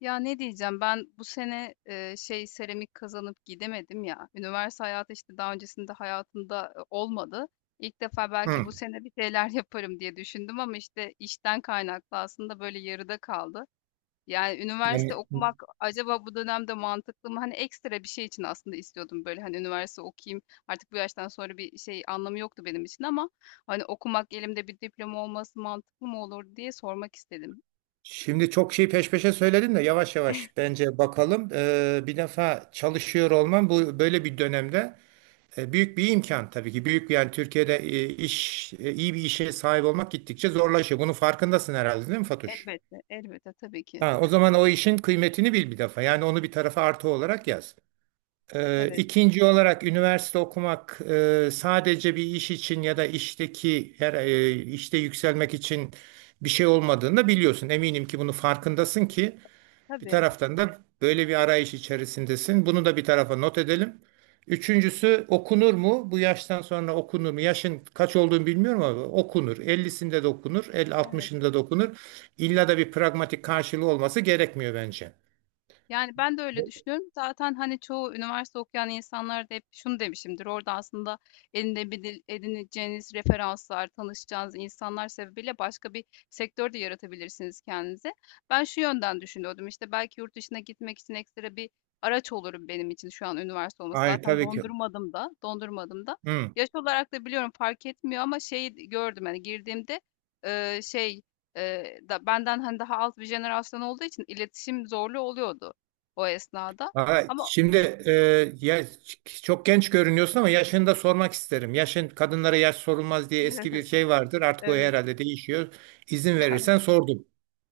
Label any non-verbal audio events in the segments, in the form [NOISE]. Ya ne diyeceğim ben bu sene şey seramik kazanıp gidemedim ya. Üniversite hayatı işte daha öncesinde hayatımda olmadı. İlk defa belki Hı. bu sene bir şeyler [LAUGHS] yaparım diye düşündüm ama işte işten kaynaklı aslında böyle yarıda kaldı. Yani üniversite Yani okumak acaba bu dönemde mantıklı mı? Hani ekstra bir şey için aslında istiyordum böyle hani üniversite okuyayım. Artık bu yaştan sonra bir şey anlamı yoktu benim için ama hani okumak elimde bir diploma olması mantıklı mı olur diye sormak istedim. şimdi çok şey peş peşe söyledin de yavaş yavaş bence bakalım. Bir defa çalışıyor olman, bu böyle bir dönemde büyük bir imkan tabii ki. Yani Türkiye'de iş iyi bir işe sahip olmak gittikçe zorlaşıyor. Bunun farkındasın herhalde, değil mi Fatuş? Elbette, elbette tabii ki. Ha, o zaman o işin kıymetini bil bir defa. Yani onu bir tarafa artı olarak yaz. Evet. İkinci olarak, üniversite okumak sadece bir iş için ya da işteki her işte yükselmek için bir şey olmadığını da biliyorsun. Eminim ki bunu farkındasın ki bir Tabii, taraftan da böyle bir arayış içerisindesin. Bunu da bir tarafa not edelim. Üçüncüsü, okunur mu? Bu yaştan sonra okunur mu? Yaşın kaç olduğunu bilmiyorum ama okunur. 50'sinde de okunur, 50 evet. 60'ında da okunur. İlla da bir pragmatik karşılığı olması gerekmiyor bence. Yani ben de öyle düşünüyorum. Zaten hani çoğu üniversite okuyan insanlar da hep şunu demişimdir. Orada aslında elinde edineceğiniz referanslar, tanışacağınız insanlar sebebiyle başka bir sektör de yaratabilirsiniz kendinize. Ben şu yönden düşünüyordum. İşte belki yurt dışına gitmek için ekstra bir araç olurum benim için şu an üniversite olması. Hayır, Zaten tabii ki. dondurmadım da, dondurmadım da. Hı. Yaş olarak da biliyorum fark etmiyor ama şeyi gördüm hani girdiğimde şey da benden hani daha alt bir jenerasyon olduğu için iletişim zorlu oluyordu o esnada Aha, ama şimdi e, ya, çok genç görünüyorsun ama yaşını da sormak isterim. Yaşın, kadınlara yaş sorulmaz diye eski bir [LAUGHS] şey vardır. Artık o evet, herhalde değişiyor. İzin yani. verirsen sordum.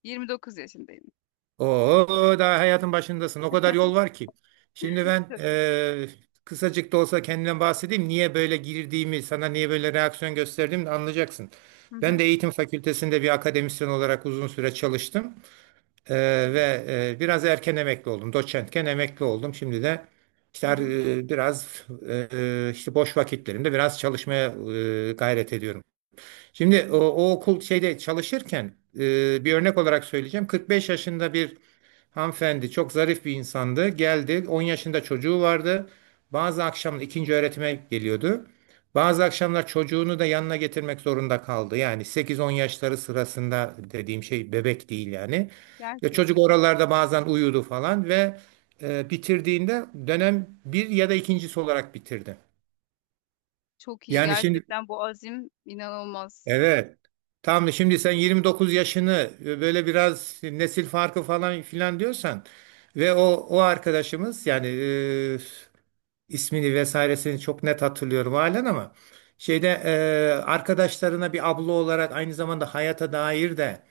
29 yaşındayım. Oo, daha hayatın başındasın. O kadar yol var ki. Şimdi ben Tabii. Kısacık da olsa kendimden bahsedeyim. Niye böyle girdiğimi, sana niye böyle reaksiyon gösterdiğimi de anlayacaksın. Hı Ben hı. de eğitim fakültesinde bir akademisyen olarak uzun süre çalıştım. Ee, Evet. ve biraz erken emekli oldum. Doçentken emekli oldum. Şimdi de işte Hı hı. Biraz işte boş vakitlerimde biraz çalışmaya gayret ediyorum. Şimdi o okul şeyde çalışırken bir örnek olarak söyleyeceğim. 45 yaşında bir hanımefendi, çok zarif bir insandı. Geldi, 10 yaşında çocuğu vardı. Bazı akşam ikinci öğretime geliyordu. Bazı akşamlar çocuğunu da yanına getirmek zorunda kaldı. Yani 8-10 yaşları sırasında, dediğim şey bebek değil yani. Ya, Gerçek, çocuk evet. oralarda bazen uyudu falan ve bitirdiğinde dönem bir ya da ikincisi olarak bitirdi. Çok iyi. Yani şimdi. Gerçekten bu azim inanılmaz. Evet. Tam şimdi sen 29 yaşını böyle biraz nesil farkı falan filan diyorsan ve o arkadaşımız, yani ismini vesairesini çok net hatırlıyorum halen, ama şeyde arkadaşlarına bir abla olarak aynı zamanda hayata dair de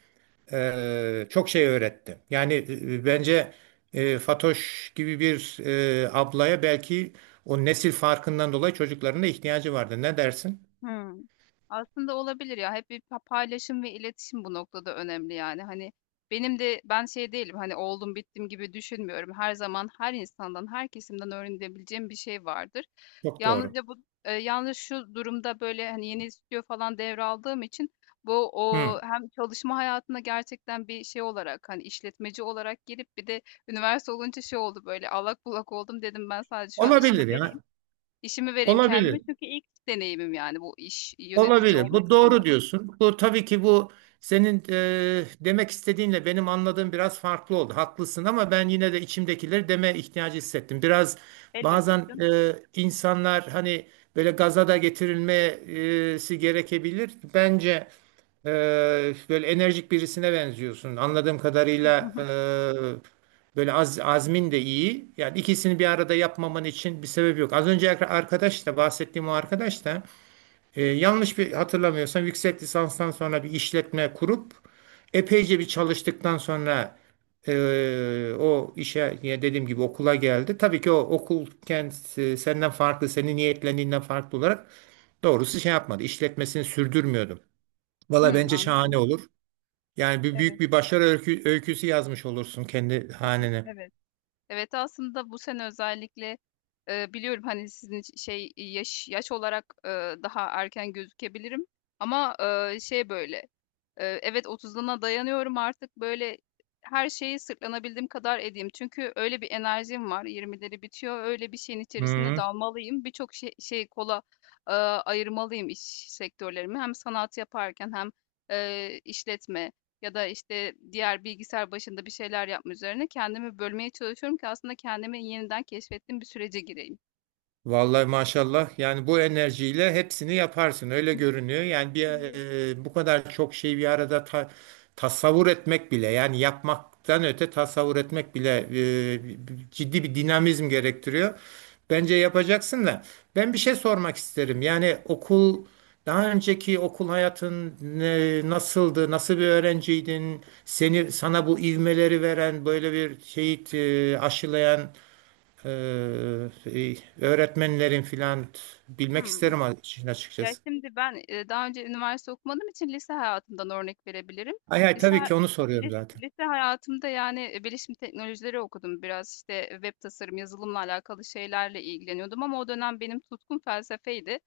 çok şey öğretti. Yani, bence Fatoş gibi bir ablaya, belki o nesil farkından dolayı çocuklarına ihtiyacı vardı. Ne dersin? Hımm. Aslında olabilir ya. Hep bir paylaşım ve iletişim bu noktada önemli yani. Hani, benim de şey değilim, hani, oldum bittim gibi düşünmüyorum. Her zaman her insandan, her kesimden öğrenebileceğim bir şey vardır. Çok doğru. Yalnızca bu yalnız şu durumda, böyle, hani, yeni stüdyo falan devraldığım için bu Hı. hem çalışma hayatına gerçekten bir şey olarak, hani, işletmeci olarak girip bir de üniversite olunca şey oldu, böyle, allak bullak oldum. Dedim ben sadece şu an işime Olabilir vereyim. ya. İşimi vereyim kendime Olabilir. çünkü ilk deneyimim yani bu iş yönetici Olabilir. olma Bu doğru kısmında. diyorsun. Bu tabii ki, bu senin demek istediğinle benim anladığım biraz farklı oldu. Haklısın, ama ben yine de içimdekileri deme ihtiyacı hissettim. Biraz Elbette bazen bizim. İnsanlar, hani, böyle gaza da getirilmesi gerekebilir. Bence e, böyle enerjik birisine benziyorsun. Anladığım kadarıyla [LAUGHS] böyle azmin de iyi. Yani ikisini bir arada yapmaman için bir sebep yok. Az önce arkadaş da bahsettiğim o arkadaş da yanlış bir hatırlamıyorsam yüksek lisanstan sonra bir işletme kurup epeyce bir çalıştıktan sonra o işe, ya dediğim gibi, okula geldi. Tabii ki o okul kendisi senden farklı, senin niyetlendiğinden farklı olarak doğrusu şey yapmadı. İşletmesini sürdürmüyordum. Valla Hımm, bence anladım. şahane olur. Yani Evet, büyük bir başarı öyküsü yazmış olursun kendi hanene. evet. Evet, aslında bu sene özellikle, biliyorum, hani, sizin için şey, yaş olarak, daha erken gözükebilirim ama, evet 30'una dayanıyorum artık böyle her şeyi sırtlanabildiğim kadar edeyim. Çünkü öyle bir enerjim var. Yirmileri bitiyor. Öyle bir şeyin içerisinde Hı. dalmalıyım. Birçok şey, şey kola ayırmalıyım iş sektörlerimi. Hem sanat yaparken hem işletme ya da işte diğer bilgisayar başında bir şeyler yapma üzerine kendimi bölmeye çalışıyorum ki aslında kendimi yeniden keşfettiğim bir sürece gireyim. Vallahi maşallah, yani bu enerjiyle hepsini yaparsın, öyle [LAUGHS] görünüyor. Yani Evet. Bu kadar çok şeyi bir arada tasavvur etmek bile, yani yapmaktan öte tasavvur etmek bile ciddi bir dinamizm gerektiriyor. Bence yapacaksın da, ben bir şey sormak isterim. Yani daha önceki okul hayatın nasıldı? Nasıl bir öğrenciydin? Sana bu ivmeleri veren, böyle bir şeyi aşılayan ee, e, öğretmenlerin filan, bilmek Hmm. isterim işin Ya açıkçası. şimdi ben daha önce üniversite okumadığım için lise hayatımdan örnek verebilirim. Hay hay, Lise, tabii ki onu soruyorum zaten. Lise hayatımda yani bilişim teknolojileri okudum. Biraz işte web tasarım, yazılımla alakalı şeylerle ilgileniyordum ama o dönem benim tutkum felsefeydi.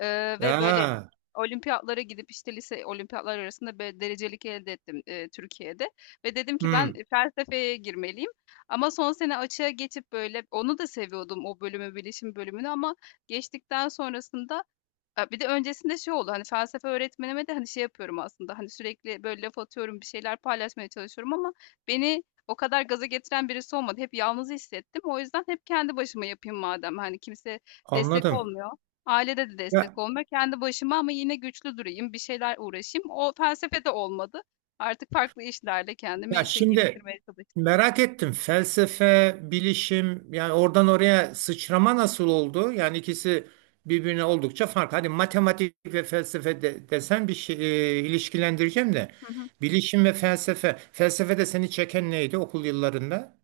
Ve böyle Aa, olimpiyatlara gidip işte lise olimpiyatlar arasında bir derecelik elde ettim Türkiye'de. Ve dedim ki ben hmm, felsefeye girmeliyim. Ama son sene açığa geçip böyle onu da seviyordum o bölümü, bilişim bölümünü ama geçtikten sonrasında bir de öncesinde şey oldu, hani, felsefe öğretmenime de, hani, şey yapıyorum aslında, hani, sürekli, böyle, laf atıyorum, bir şeyler paylaşmaya çalışıyorum ama beni o kadar gaza getiren birisi olmadı. Hep yalnız hissettim. O yüzden hep kendi başıma yapayım madem, hani, kimse destek anladım. olmuyor. Ailede de destek Ya, olmuyor. Kendi başıma ama yine güçlü durayım, bir şeyler uğraşayım. O felsefe de olmadı. Artık farklı işlerle kendimi, ya, işe şimdi geliştirmeye çalıştım. merak ettim. Felsefe, bilişim, yani oradan oraya sıçrama nasıl oldu? Yani ikisi birbirine oldukça farklı. Hadi matematik ve felsefe de, desen bir şey, ilişkilendireceğim de. [LAUGHS] Bilişim ve felsefe. Felsefede seni çeken neydi okul yıllarında?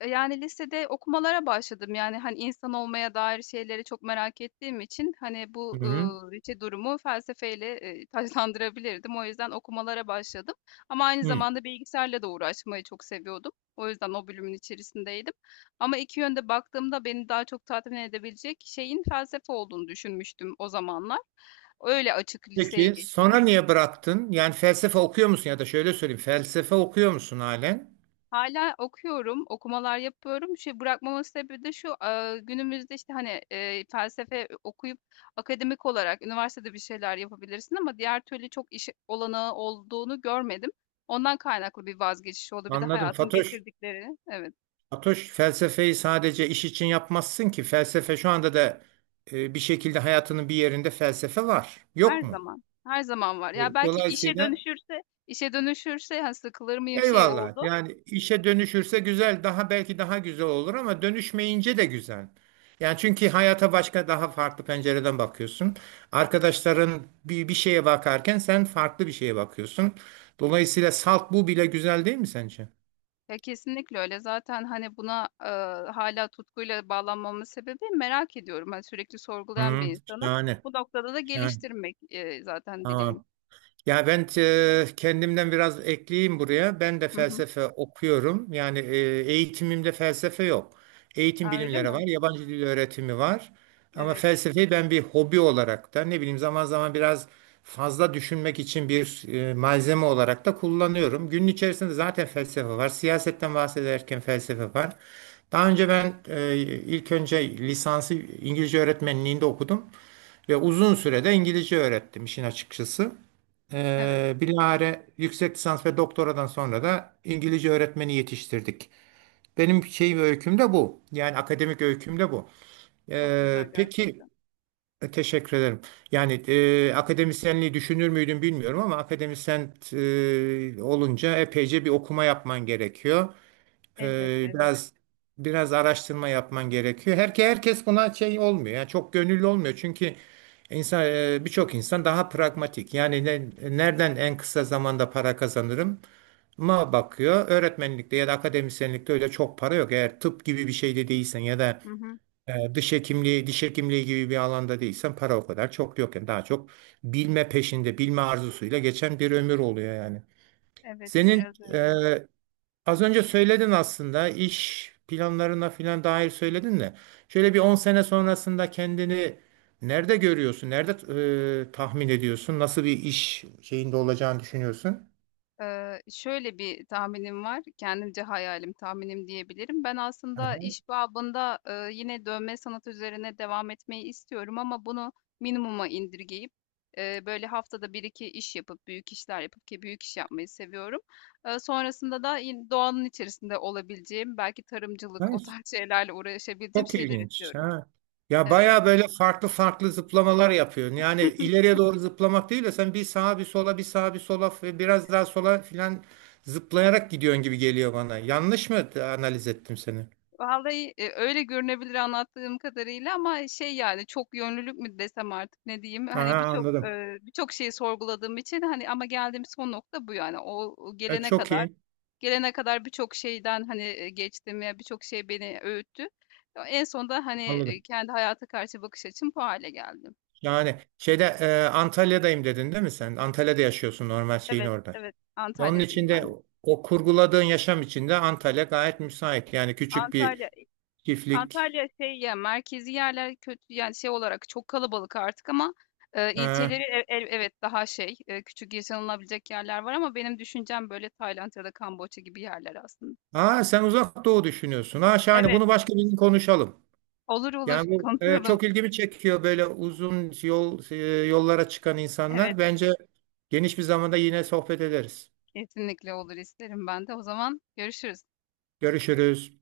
Yani lisede okumalara başladım. Yani, hani, insan olmaya dair şeyleri çok merak ettiğim için, hani, bu, Hı hı. İki durumu felsefeyle, taçlandırabilirdim. O yüzden okumalara başladım ama aynı Hı. zamanda bilgisayarla da uğraşmayı çok seviyordum. O yüzden o bölümün içerisindeydim ama iki yönde baktığımda beni daha çok tatmin edebilecek şeyin felsefe olduğunu düşünmüştüm o zamanlar. Öyle açık liseye Peki geçtim. sonra niye bıraktın? Yani felsefe okuyor musun, ya da şöyle söyleyeyim, felsefe okuyor musun halen? Hala okuyorum, okumalar yapıyorum. Şey, bırakmamın sebebi de şu, günümüzde, işte, hani, felsefe okuyup akademik olarak üniversitede bir şeyler yapabilirsin ama diğer türlü çok iş olanağı olduğunu görmedim. Ondan kaynaklı bir vazgeçiş oldu. Bir de Anladım, hayatın Fatoş. getirdikleri. Evet, Fatoş, felsefeyi sadece iş için yapmazsın ki, felsefe şu anda da bir şekilde hayatının bir yerinde felsefe var. Yok her mu? zaman, her zaman var. Ya, E, belki dolayısıyla işe dönüşürse, hani, sıkılır mıyım şey Eyvallah. oldu. Yani işe dönüşürse güzel, belki daha güzel olur, ama dönüşmeyince de güzel. Yani, çünkü hayata başka, daha farklı pencereden bakıyorsun. Arkadaşların bir şeye bakarken, sen farklı bir şeye bakıyorsun. Dolayısıyla salt bu bile güzel değil mi sence? Ya, kesinlikle öyle. Zaten, hani, buna, hâlâ tutkuyla bağlanmamın sebebi merak ediyorum. Hani, sürekli sorgulayan bir Hı, insanım. şahane. Bu noktada da Yani, geliştirmek, zaten dileğim. ya ben kendimden biraz ekleyeyim buraya. Ben de Hı hı. felsefe okuyorum. Yani eğitimimde felsefe yok. Eğitim A, öyle bilimleri var, mi? yabancı dil öğretimi var. Ama Evet, felsefeyi ben bir hobi olarak da, ne bileyim, zaman zaman biraz fazla düşünmek için bir malzeme olarak da kullanıyorum. Günün içerisinde zaten felsefe var. Siyasetten bahsederken felsefe var. Daha önce ilk önce lisansı İngilizce öğretmenliğinde okudum ve uzun sürede İngilizce öğrettim işin açıkçası. evet. Bilahare yüksek lisans ve doktoradan sonra da İngilizce öğretmeni yetiştirdik. Benim öyküm de bu. Yani akademik öyküm de bu. Çok Ee, güzel peki gerçekten. Teşekkür ederim. Yani akademisyenliği düşünür müydüm bilmiyorum, ama akademisyen olunca epeyce bir okuma yapman gerekiyor. Elbette, Ee, evet. biraz biraz araştırma yapman gerekiyor. Herkes buna şey olmuyor. Yani çok gönüllü olmuyor. Çünkü birçok insan daha pragmatik. Yani nereden en kısa zamanda para kazanırım ma bakıyor. Öğretmenlikte ya da akademisyenlikte öyle çok para yok. Eğer tıp gibi bir şeyde değilsen, ya da Hı hı. Diş hekimliği, gibi bir alanda değilsen para o kadar çok yok. Yani daha çok bilme peşinde, bilme arzusuyla geçen bir ömür oluyor yani. Evet, Senin biraz e, öyle. Az önce söyledin aslında, iş planlarına filan dair söyledin de, şöyle bir 10 sene sonrasında kendini nerede görüyorsun? Nerede tahmin ediyorsun? Nasıl bir iş şeyinde olacağını düşünüyorsun? Şöyle bir tahminim var, kendimce hayalim, tahminim diyebilirim. Ben aslında Hı. iş babında, yine dövme sanatı üzerine devam etmeyi istiyorum ama bunu minimuma indirgeyip, böyle haftada bir iki iş yapıp, büyük işler yapıp ki büyük iş yapmayı seviyorum. Sonrasında da yine doğanın içerisinde olabileceğim, belki tarımcılık, o Nice. tarz [LAUGHS] şeylerle uğraşabileceğim Çok şeyler ilginç. istiyorum. Ha. Ya Evet. baya böyle farklı farklı zıplamalar yapıyorsun. Yani [LAUGHS] ileriye doğru zıplamak değil de, sen bir sağa bir sola, bir sağa bir sola ve biraz daha sola filan zıplayarak gidiyorsun gibi geliyor bana. Yanlış mı analiz ettim seni? Vallahi öyle görünebilir anlattığım kadarıyla ama şey yani çok yönlülük mü desem artık ne diyeyim Aha, hani birçok anladım. birçok şeyi sorguladığım için hani ama geldiğim son nokta bu yani o o E, gelene çok kadar iyi. gelene kadar birçok şeyden hani geçtim ya birçok şey beni öğüttü. En sonunda hani Anladım. kendi hayata karşı bakış açım bu hale geldim. Yani şeyde Antalya'dayım dedin, değil mi sen? Antalya'da yaşıyorsun, normal şeyin Evet, orada. evet Ve Onun Antalya'dayım içinde aynen. o kurguladığın yaşam içinde Antalya gayet müsait. Yani küçük Antalya bir çiftlik. Antalya şey ya merkezi yerler kötü yani şey olarak çok kalabalık artık ama E, ilçeleri evet daha şey küçük yaşanılabilecek yerler var ama benim düşüncem böyle Tayland ya da Kamboçya gibi yerler aslında. aa, sen uzak doğu düşünüyorsun. Ha, şahane, Evet, bunu başka bir gün konuşalım. olur olur Yani [LAUGHS] bu konuşalım. çok ilgimi çekiyor, böyle uzun yollara çıkan Evet, insanlar. Bence geniş bir zamanda yine sohbet ederiz. kesinlikle olur isterim ben de. O zaman görüşürüz. Görüşürüz.